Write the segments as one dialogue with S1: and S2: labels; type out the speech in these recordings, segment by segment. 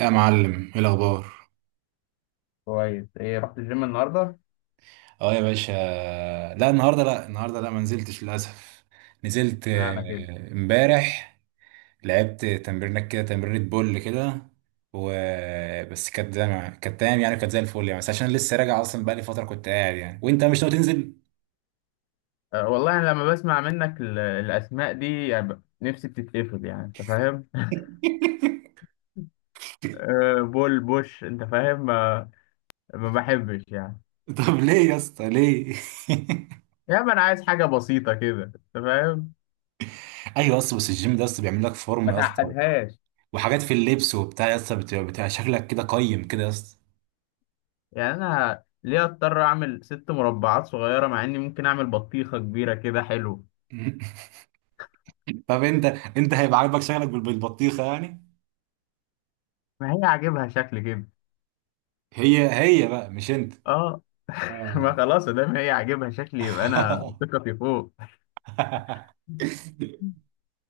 S1: يا معلم، ايه الاخبار؟
S2: كويس. ايه، رحت الجيم النهارده؟
S1: اه يا باشا. لا النهارده، لا النهارده لا ما نزلتش للاسف. نزلت
S2: اشمعنى كده؟
S1: امبارح. لعبت تمرينك كده، تمرينة بول كده. و بس كانت زي ما- كانت تمام يعني، كانت زي الفل يعني، بس عشان لسه راجع اصلا، بقالي فتره كنت قاعد يعني. وانت مش ناوي تنزل؟
S2: أه والله، أنا لما بسمع منك الأسماء دي، يعني نفسي بتتقفل، يعني أنت فاهم؟ أه، بول بوش، أنت فاهم؟ ما بحبش يعني.
S1: طب ليه يا اسطى، ليه؟
S2: يعني أنا عايز حاجة بسيطة كده، أنت فاهم؟
S1: ايوه، اصل بس الجيم ده اصلا بيعمل لك
S2: ما
S1: فورمه يا اسطى،
S2: تعقدهاش.
S1: وحاجات في اللبس وبتاع يا اسطى، بتبقى شكلك كده قيم كده يا اسطى.
S2: يعني أنا ليه أضطر أعمل ست مربعات صغيرة مع إني ممكن أعمل بطيخة كبيرة كده؟ حلو.
S1: طب انت، هيبقى عاجبك شكلك بالبطيخه يعني؟
S2: ما هي عاجبها شكل كده.
S1: هي هي بقى مش انت.
S2: أه. ما
S1: اه.
S2: خلاص، ده ما هي عاجبها شكل، يبقى أنا ثقتي فوق.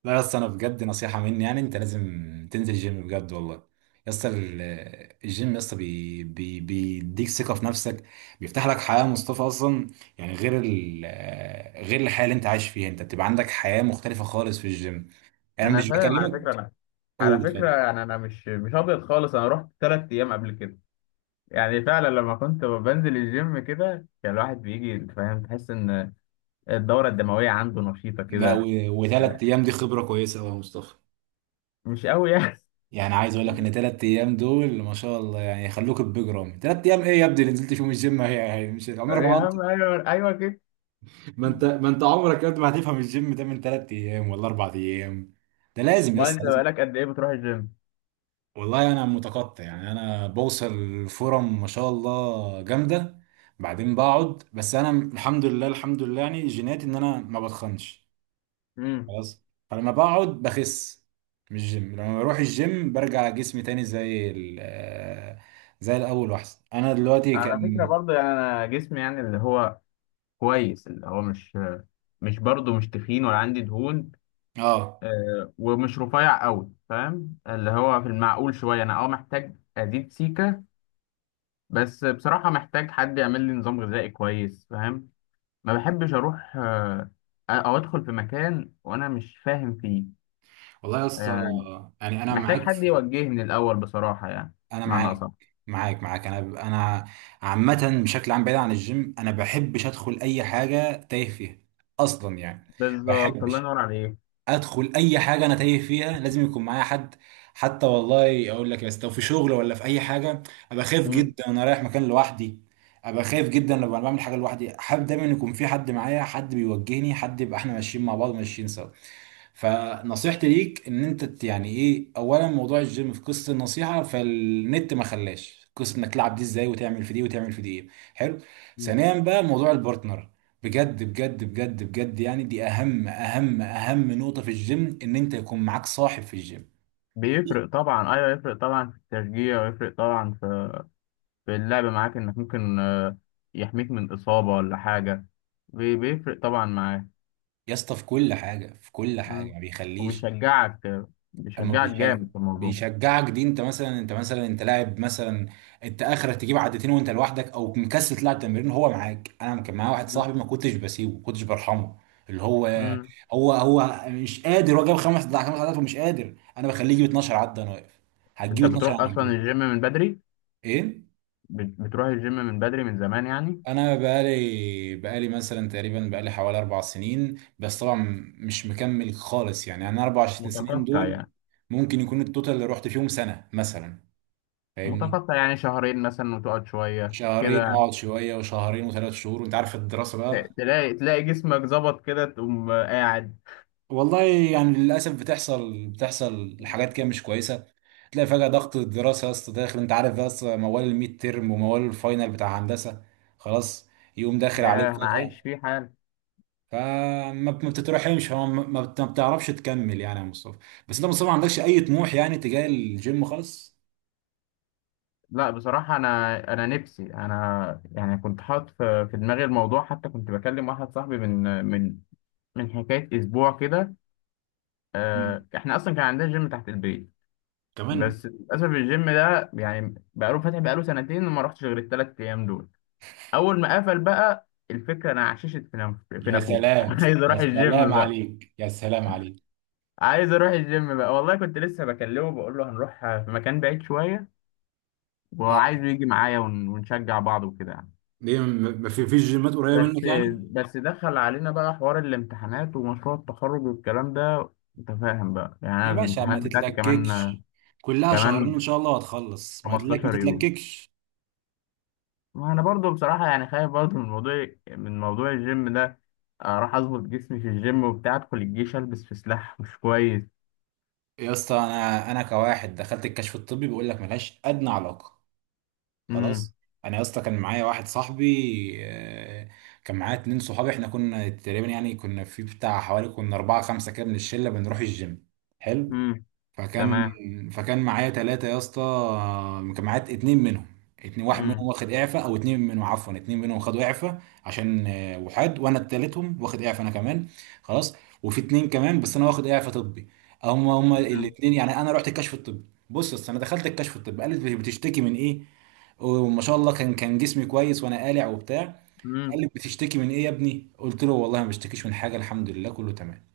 S1: لا يا اسطى، انا بجد نصيحه مني يعني، انت لازم تنزل الجيم بجد والله. يا اسطى، الجيم يا اسطى بيديك ثقه في نفسك، بيفتح لك حياه مصطفى اصلا. يعني غير الحياه اللي انت عايش فيها، انت بتبقى عندك حياه مختلفه خالص في الجيم. انا
S2: انا
S1: مش
S2: فاهم على
S1: بكلمك.
S2: فكره، انا.
S1: قول،
S2: على
S1: اتفضل.
S2: فكره انا مش ابيض خالص. انا رحت 3 ايام قبل كده. يعني فعلا لما كنت بنزل الجيم كده، كان الواحد بيجي، أنت فاهم، تحس ان الدوره الدمويه عنده نشيطه
S1: لا،
S2: كده.
S1: وثلاث ايام دي خبره كويسه قوي يا مصطفى.
S2: مش قوي يعني.
S1: يعني عايز اقول لك ان تلات ايام دول ما شاء الله يعني يخلوك بجرام. تلات ايام ايه يا ابني اللي نزلت فيهم الجيم؟ هي هي مش عمرك
S2: يا
S1: ما انت.
S2: عم، ايوه، ايوه كده.
S1: ما انت عمرك يا ابني ما هتفهم الجيم ده من تلات ايام ولا اربع ايام. ده لازم يا
S2: ما
S1: اسطى،
S2: انت
S1: لازم.
S2: بقالك قد ايه بتروح الجيم؟
S1: والله انا متقطع يعني، انا بوصل فرم ما شاء الله جامده، بعدين بقعد. بس انا الحمد لله، الحمد لله يعني جيناتي ان انا ما بتخنش.
S2: امم.
S1: خلاص، فلما بقعد بخس. مش جيم، لما بروح الجيم برجع جسمي تاني زي زي الاول واحسن. انا دلوقتي
S2: على فكره
S1: كان.
S2: برضه، يعني انا جسمي يعني اللي هو كويس، اللي هو مش برضه، مش تخين ولا عندي دهون.
S1: اه.
S2: ومش رفيع قوي، فاهم؟ اللي هو في المعقول شويه، انا محتاج ازيد سيكه. بس بصراحه محتاج حد يعمل لي نظام غذائي كويس، فاهم؟ ما بحبش اروح، او ادخل في مكان وانا مش فاهم فيه،
S1: والله يا اسطى
S2: يعني.
S1: يعني انا
S2: محتاج
S1: معاك
S2: حد
S1: في...
S2: يوجهني الاول بصراحه، يعني
S1: انا
S2: معنى
S1: معاك.
S2: اصح.
S1: معاك انا عامه بشكل عام، بعيد عن الجيم، انا بحبش ادخل اي حاجه تايه فيها اصلا يعني.
S2: بالظبط، الله
S1: بحبش
S2: ينور عليك.
S1: ادخل اي حاجه انا تايه فيها، لازم يكون معايا حد. حتى والله اقول لك، بس لو في شغل ولا في اي حاجه، ابقى خايف
S2: مم.
S1: جدا انا رايح مكان لوحدي. ابقى خايف جدا لما أنا بعمل حاجه لوحدي، حابب دايما يكون في حد معايا، حد بيوجهني، حد يبقى احنا ماشيين مع بعض، ماشيين سوا. فنصيحتي ليك ان انت يعني ايه، اولا موضوع الجيم في قصه النصيحه فالنت ما خلاش، قصه انك تلعب دي ازاي وتعمل في دي وتعمل في دي ايه. حلو.
S2: مم.
S1: ثانيا بقى موضوع البارتنر، بجد بجد بجد بجد يعني، دي اهم اهم اهم نقطة في الجيم، ان انت يكون معاك صاحب في الجيم.
S2: بيفرق طبعا، ايوه، يفرق طبعا في التشجيع، ويفرق طبعا في اللعب معاك، انك ممكن يحميك من اصابه ولا حاجه. بيفرق طبعا معاك.
S1: يا اسطى في كل حاجة، في كل حاجة
S2: مم.
S1: ما بيخليش.
S2: وبيشجعك.
S1: اما
S2: بيشجعك
S1: بيشا-
S2: جامد في الموضوع.
S1: بيشجعك دي. انت مثلا، انت لاعب مثلا، انت اخرك تجيب عدتين وانت لوحدك او مكسل تلعب تمرين، هو معاك. انا كان معايا واحد
S2: مم.
S1: صاحبي ما كنتش بسيبه، ما كنتش برحمه. اللي هو
S2: مم.
S1: هو مش قادر، هو جاب خمس خمس عدات ومش قادر، انا بخليه يجيب 12 عدة، انا واقف. هتجيب
S2: انت
S1: 12،
S2: بتروح
S1: انا
S2: اصلا
S1: هتجيب اتناشر.
S2: الجيم من بدري؟
S1: ايه.
S2: بتروح الجيم من بدري من زمان يعني؟
S1: انا بقالي مثلا تقريبا، بقالي حوالي اربع سنين، بس طبعا مش مكمل خالص يعني. انا اربع سنين
S2: متقطع
S1: دول
S2: يعني.
S1: ممكن يكون التوتال اللي رحت فيهم سنه مثلا، فاهمني.
S2: متقطع يعني شهرين مثلا، وتقعد شوية
S1: شهرين
S2: كده.
S1: واقعد شويه، وشهرين، وثلاث شهور، وانت عارف الدراسه
S2: ت-
S1: بقى.
S2: تلاقي تلاقي جسمك ظبط كده، تقوم قاعد.
S1: والله يعني للاسف بتحصل،
S2: مم.
S1: حاجات كده مش كويسه. تلاقي فجاه ضغط الدراسه يا اسطى داخل، انت عارف بقى، أصل موال الميد تيرم وموال الفاينل بتاع هندسه. خلاص، يقوم داخل
S2: ياه،
S1: عليك
S2: انا عايش
S1: فجاه.
S2: فيه حال.
S1: فما ما بتترحمش، هو ما بتعرفش تكمل يعني يا مصطفى. بس انت يا مصطفى ما عندكش اي طموح يعني تجاه الجيم خالص؟
S2: لا بصراحة، انا نفسي انا، يعني كنت حاطط في دماغي الموضوع، حتى كنت بكلم واحد صاحبي من، من حكاية اسبوع كده.
S1: مم.
S2: احنا اصلا كان عندنا جيم تحت البيت.
S1: كمان.
S2: بس للاسف الجيم ده يعني بقاله فاتح، بقاله سنتين، وما رحتش غير الثلاث ايام دول. اول ما قفل بقى الفكره، انا عششت في في
S1: يا
S2: نافوخ.
S1: سلام،
S2: عايز اروح الجيم بقى.
S1: يا سلام عليك.
S2: عايز اروح الجيم بقى والله، كنت لسه بكلمه بقول له هنروح في مكان بعيد شويه،
S1: اه،
S2: وعايزه يجي معايا ونشجع بعض وكده يعني.
S1: ليه ما في فيش جيمات قريبه منك
S2: بس
S1: يعني؟
S2: بس دخل علينا بقى حوار الامتحانات ومشروع التخرج والكلام ده. انت فاهم بقى، يعني انا
S1: يا باشا ما
S2: الامتحانات بتاعتي كمان،
S1: تتلككش، كلها شهرين ان
S2: كمان
S1: شاء الله وهتخلص، ما تلك، ما
S2: 15 يوم.
S1: تتلككش.
S2: ما انا برضو بصراحه يعني خايف برضو من موضوع الجيم ده. اروح اظبط جسمي في الجيم وبتاع، ادخل الجيش البس في سلاح، مش كويس.
S1: يا اسطى انا، كواحد دخلت الكشف الطبي، بيقول لك ملهاش ادنى علاقه.
S2: امم.
S1: خلاص. انا يا اسطى كان معايا واحد صاحبي آه، كان معايا اتنين صحابي، احنا كنا تقريبا يعني كنا في بتاع حوالي كنا اربعة خمسة كده من الشلة بنروح الجيم. حلو.
S2: امم.
S1: فكان،
S2: تمام.
S1: فكان معايا ثلاثة يا اسطى، كان معايا اتنين منهم. اتنين واحد منهم
S2: امم.
S1: واخد اعفاء، او اتنين منهم عفوا، اتنين منهم خدوا اعفاء عشان وحاد. وانا التالتهم، واخد اعفاء انا كمان. خلاص، وفي اتنين كمان، بس انا واخد اعفاء طبي. هم
S2: امم.
S1: الاتنين يعني. انا رحت الكشف الطبي، بص يا اسطى، انا دخلت الكشف الطبي، قالت بتشتكي من ايه. وما شاء الله كان، كان جسمي كويس وانا قالع وبتاع. قال
S2: امم.
S1: لي بتشتكي من ايه يا ابني، قلت له والله ما بشتكيش من حاجه، الحمد لله كله تمام.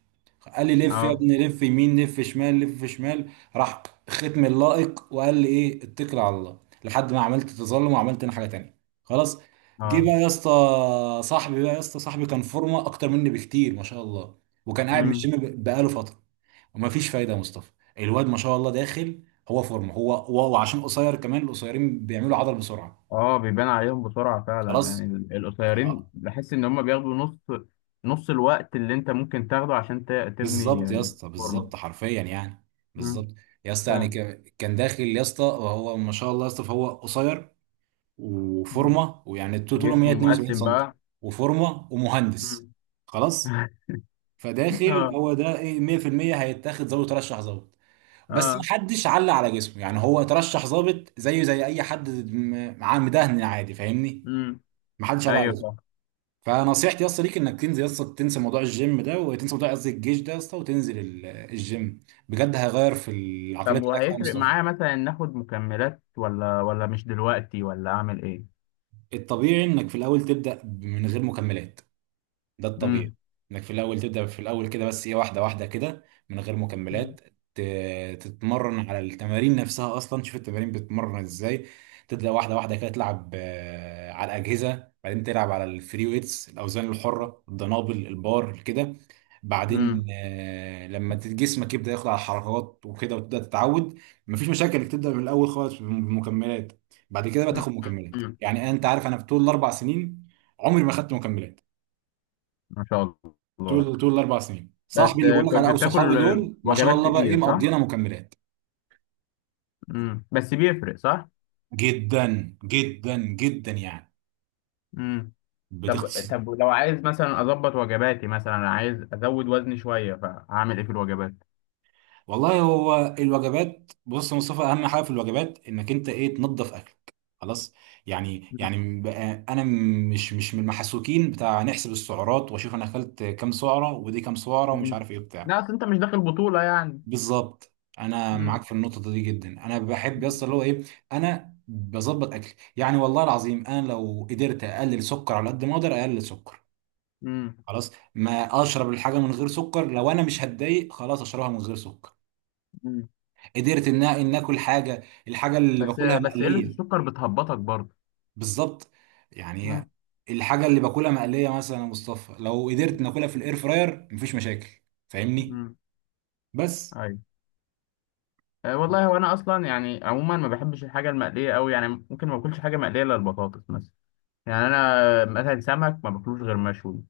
S1: قال لي لف يا
S2: اه.
S1: ابني، لف يمين، لف شمال، لف شمال. راح ختم اللائق وقال لي ايه، اتكل على الله. لحد ما عملت تظلم وعملت انا حاجه تانية، خلاص. جه
S2: اه.
S1: بقى يا اسطى صاحبي بقى، يا اسطى صاحبي كان فورمه اكتر مني بكتير ما شاء الله، وكان قاعد من
S2: امم.
S1: الجيم بقاله فتره. ومفيش فايده يا مصطفى، الواد ما شاء الله داخل. هو فورمه، وعشان قصير كمان، القصيرين بيعملوا عضل بسرعه.
S2: اه، بيبان عليهم بسرعه فعلا، يعني
S1: خلاص.
S2: القصيرين بحس ان هم بياخدوا نص، نص الوقت اللي انت ممكن تاخده عشان تبني
S1: بالظبط يا اسطى،
S2: فورمه.
S1: بالظبط حرفيا يعني.
S2: امم،
S1: بالظبط. يا اسطى يعني
S2: فعلا.
S1: كان داخل يا اسطى، وهو ما شاء الله يا اسطى، فهو قصير
S2: مم.
S1: وفورمه ويعني طوله
S2: جسمه
S1: 172
S2: مقسم
S1: سم،
S2: بقى.
S1: وفورمه ومهندس.
S2: امم.
S1: خلاص، فداخل
S2: اه.
S1: هو ده ايه 100%، هيتاخد ضابط، ترشح ضابط. بس ما
S2: اه.
S1: حدش علق على جسمه يعني، هو ترشح ضابط زيه زي اي حد معاه مدهن عادي، فاهمني.
S2: امم.
S1: ما حدش علق على.
S2: ايوه.
S1: فنصيحتي يا اسطى ليك انك تنزل يا اسطى، تنسى موضوع الجيم ده، وتنسى موضوع قصدي الجيش ده يا اسطى، وتنزل الجيم بجد، هيغير في العقليه
S2: طب،
S1: بتاعتك يا
S2: وهيفرق
S1: مصطفى.
S2: معايا مثلا ناخد مكملات، ولا مش دلوقتي، ولا اعمل ايه؟
S1: الطبيعي انك في الاول تبدا من غير مكملات، ده الطبيعي.
S2: امم.
S1: انك في الاول تبدا، في الاول كده بس ايه، واحده واحده كده، من غير مكملات. تتمرن على التمارين نفسها اصلا، تشوف التمارين بتتمرن ازاي. تبدا واحده واحده كده، تلعب على الاجهزه، بعدين تلعب على الفري ويتس، الاوزان الحره، الدنابل، البار كده. بعدين
S2: امم.
S1: لما جسمك يبدا ياخد على الحركات وكده وتبدا تتعود. مفيش مشاكل انك تبدا من الاول خالص بالمكملات. بعد كده بقى تاخد مكملات. يعني انت عارف انا في طول الاربع سنين عمري ما خدت مكملات.
S2: ما شاء الله.
S1: طول الاربع سنين،
S2: بس
S1: صاحبي اللي بقول لك
S2: كنت
S1: عليه او صحابي
S2: بتاكل
S1: دول ما شاء
S2: وجبات
S1: الله بقى ايه،
S2: كتير، صح؟
S1: مقضينا مكملات.
S2: امم، بس بيفرق، صح.
S1: جدا جدا جدا يعني.
S2: امم. طب
S1: بتختص.
S2: طب لو عايز مثلا اظبط وجباتي، مثلا عايز ازود وزني شويه، فاعمل ايه في الوجبات؟
S1: والله هو الوجبات، بص يا مصطفى، اهم حاجه في الوجبات انك انت ايه، تنظف اكلك. خلاص. يعني
S2: مم.
S1: بقى انا مش من المحسوكين بتاع نحسب السعرات واشوف انا اكلت كام سعره ودي كام سعره ومش
S2: مم.
S1: عارف ايه بتاع.
S2: لا اصل انت مش داخل بطوله يعني.
S1: بالظبط. انا
S2: مم.
S1: معاك في النقطه دي جدا. انا بحب يس
S2: مم.
S1: اللي هو ايه، انا بظبط اكلي يعني. والله العظيم انا لو قدرت اقلل سكر على قد ما اقدر اقلل سكر،
S2: مم.
S1: خلاص. ما اشرب الحاجه من غير سكر، لو انا مش هتضايق خلاص اشربها من غير سكر.
S2: مم.
S1: قدرت ان اكل حاجه، الحاجه اللي
S2: بس
S1: باكلها
S2: بس قله
S1: مقليه.
S2: السكر بتهبطك برضه.
S1: بالظبط يعني.
S2: مم.
S1: الحاجه اللي باكلها مقليه مثلا يا مصطفى، لو قدرت ناكلها في الاير فراير مفيش مشاكل، فاهمني.
S2: مم.
S1: بس.
S2: ايوه. أه والله، هو انا اصلا يعني عموما ما بحبش الحاجه المقليه قوي يعني، ممكن ما باكلش حاجه مقليه الا البطاطس مثلا. يعني انا مثلا سمك ما باكلوش غير مشوي.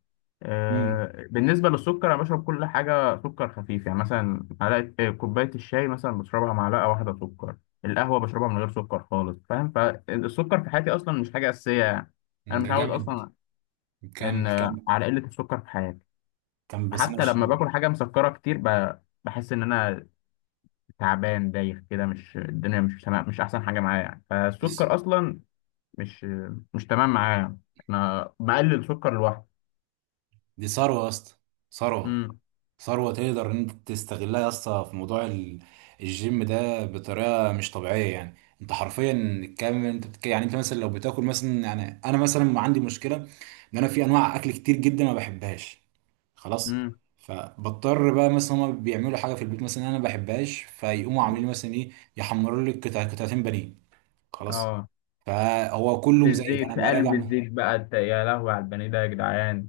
S1: امم،
S2: أه، بالنسبه للسكر، انا بشرب كل حاجه سكر خفيف، يعني مثلا معلقه، كوبايه الشاي مثلا بشربها معلقه واحده سكر. القهوه بشربها من غير سكر خالص، فاهم؟ فالسكر في حياتي اصلا مش حاجه اساسيه يعني. انا
S1: ده
S2: متعود
S1: جامد.
S2: اصلا، ان
S1: كمل، كمل
S2: على قله السكر في حياتي.
S1: كمل بس
S2: حتى
S1: ماشي.
S2: لما باكل حاجه مسكره كتير، بحس ان انا تعبان، دايخ كده، مش الدنيا مش تمام، مش احسن حاجه معايا يعني.
S1: دي س-
S2: فالسكر اصلا مش مش تمام معايا يعني. انا مقلل سكر لوحده.
S1: دي ثروة يا اسطى، ثروة.
S2: امم.
S1: ثروة تقدر ان انت تستغلها يا اسطى في موضوع الجيم ده بطريقة مش طبيعية يعني. انت حرفيا الكم انت بتك... يعني انت مثلا لو بتاكل مثلا، يعني انا مثلا عندي مشكلة، ان انا في انواع اكل كتير جدا ما بحبهاش. خلاص،
S2: امم.
S1: فبضطر بقى مثلا، هما بيعملوا حاجة في البيت مثلا انا ما بحبهاش، فيقوموا عاملين لي مثلا ايه، يحمروا لي قطعتين بانيه. خلاص.
S2: اه.
S1: فهو كله
S2: في
S1: مزيت،
S2: الزيت،
S1: انا
S2: في
S1: بقى راجع.
S2: قلب الزيت بقى، انت يا لهوي على البني ده يا جدعان!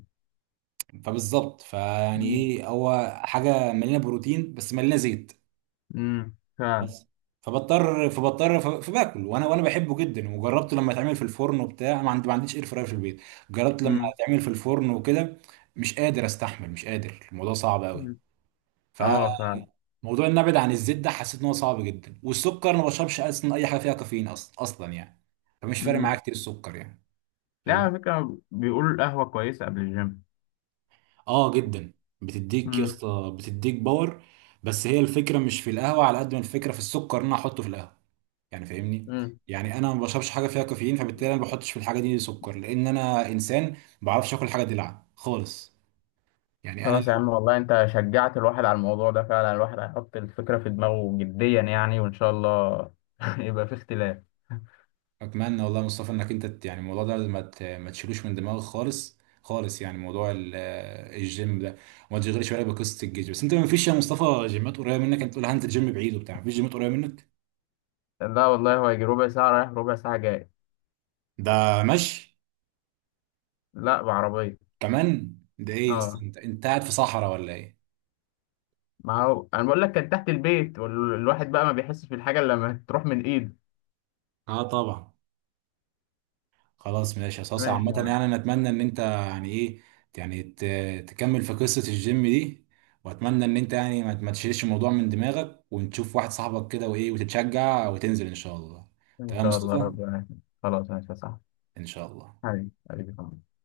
S1: فبالظبط، فيعني
S2: امم.
S1: ايه، هو حاجه مليانه بروتين بس مليانه زيت.
S2: امم، فعلا.
S1: خلاص. فبضطر، فباكل. وانا بحبه جدا، وجربته لما يتعمل في الفرن وبتاع، ما عندي، ما عنديش اير فراير في البيت. جربت لما
S2: امم.
S1: يتعمل في الفرن وكده، مش قادر استحمل، مش قادر الموضوع صعب قوي.
S2: أمم. اه،
S1: فموضوع
S2: فعلا.
S1: ان ابعد عن الزيت ده حسيت ان هو صعب جدا. والسكر انا ما بشربش اصلا اي حاجه فيها كافيين، اصلا يعني. فمش فارق معايا
S2: امم.
S1: كتير السكر يعني.
S2: لا، على فكره بيقولوا القهوه كويسه قبل الجيم.
S1: اه جدا. بتديك يا
S2: امم.
S1: اسطى، بتديك باور. بس هي الفكره مش في القهوه على قد ما الفكره في السكر اللي انا احطه في القهوه، يعني فاهمني.
S2: امم.
S1: يعني انا ما بشربش حاجه فيها كافيين، فبالتالي انا ما بحطش في الحاجه دي سكر، لان انا انسان ما بعرفش اكل حاجه دلع خالص، يعني انا
S2: خلاص يا
S1: لو.
S2: عم، والله انت شجعت الواحد على الموضوع ده فعلا، الواحد هيحط الفكرة في دماغه جديا يعني، وان شاء الله يبقى في اختلاف.
S1: اتمنى والله يا مصطفى انك انت يعني الموضوع ده ما ما تشيلوش من دماغك خالص، خالص يعني، موضوع الجيم ده، وما تشغلش بالك بقصه الجيش. بس انت ما فيش يا مصطفى جيمات قريبه منك؟ انت تقول هنزل جيم بعيد وبتاع، ما فيش جيمات قريبه منك.
S2: لا والله، هو يجي ربع ساعة رايح، ربع ساعة جاي.
S1: ده ماشي،
S2: لا، بعربية.
S1: كمان ده ايه يا اسطى،
S2: اه،
S1: انت قاعد في صحراء ولا ايه؟
S2: ما هو انا بقول لك كان تحت البيت، والواحد بقى ما بيحسش بالحاجة الا لما تروح من ايده.
S1: اه طبعا. خلاص ماشي يا صاصة،
S2: ماشي
S1: عامة
S2: يا معلم.
S1: يعني انا اتمنى ان انت يعني ايه، يعني تكمل في قصة الجيم دي. واتمنى ان انت يعني ما تشيلش الموضوع من دماغك، ونشوف واحد صاحبك كده وايه، وتتشجع وتنزل ان شاء الله.
S2: ان
S1: تمام يا
S2: شاء الله
S1: مصطفى،
S2: ربنا يكرمك. خلاص، ماشي يا صاحبي.
S1: ان شاء الله.
S2: حبيبي، حبيبي. خلاص.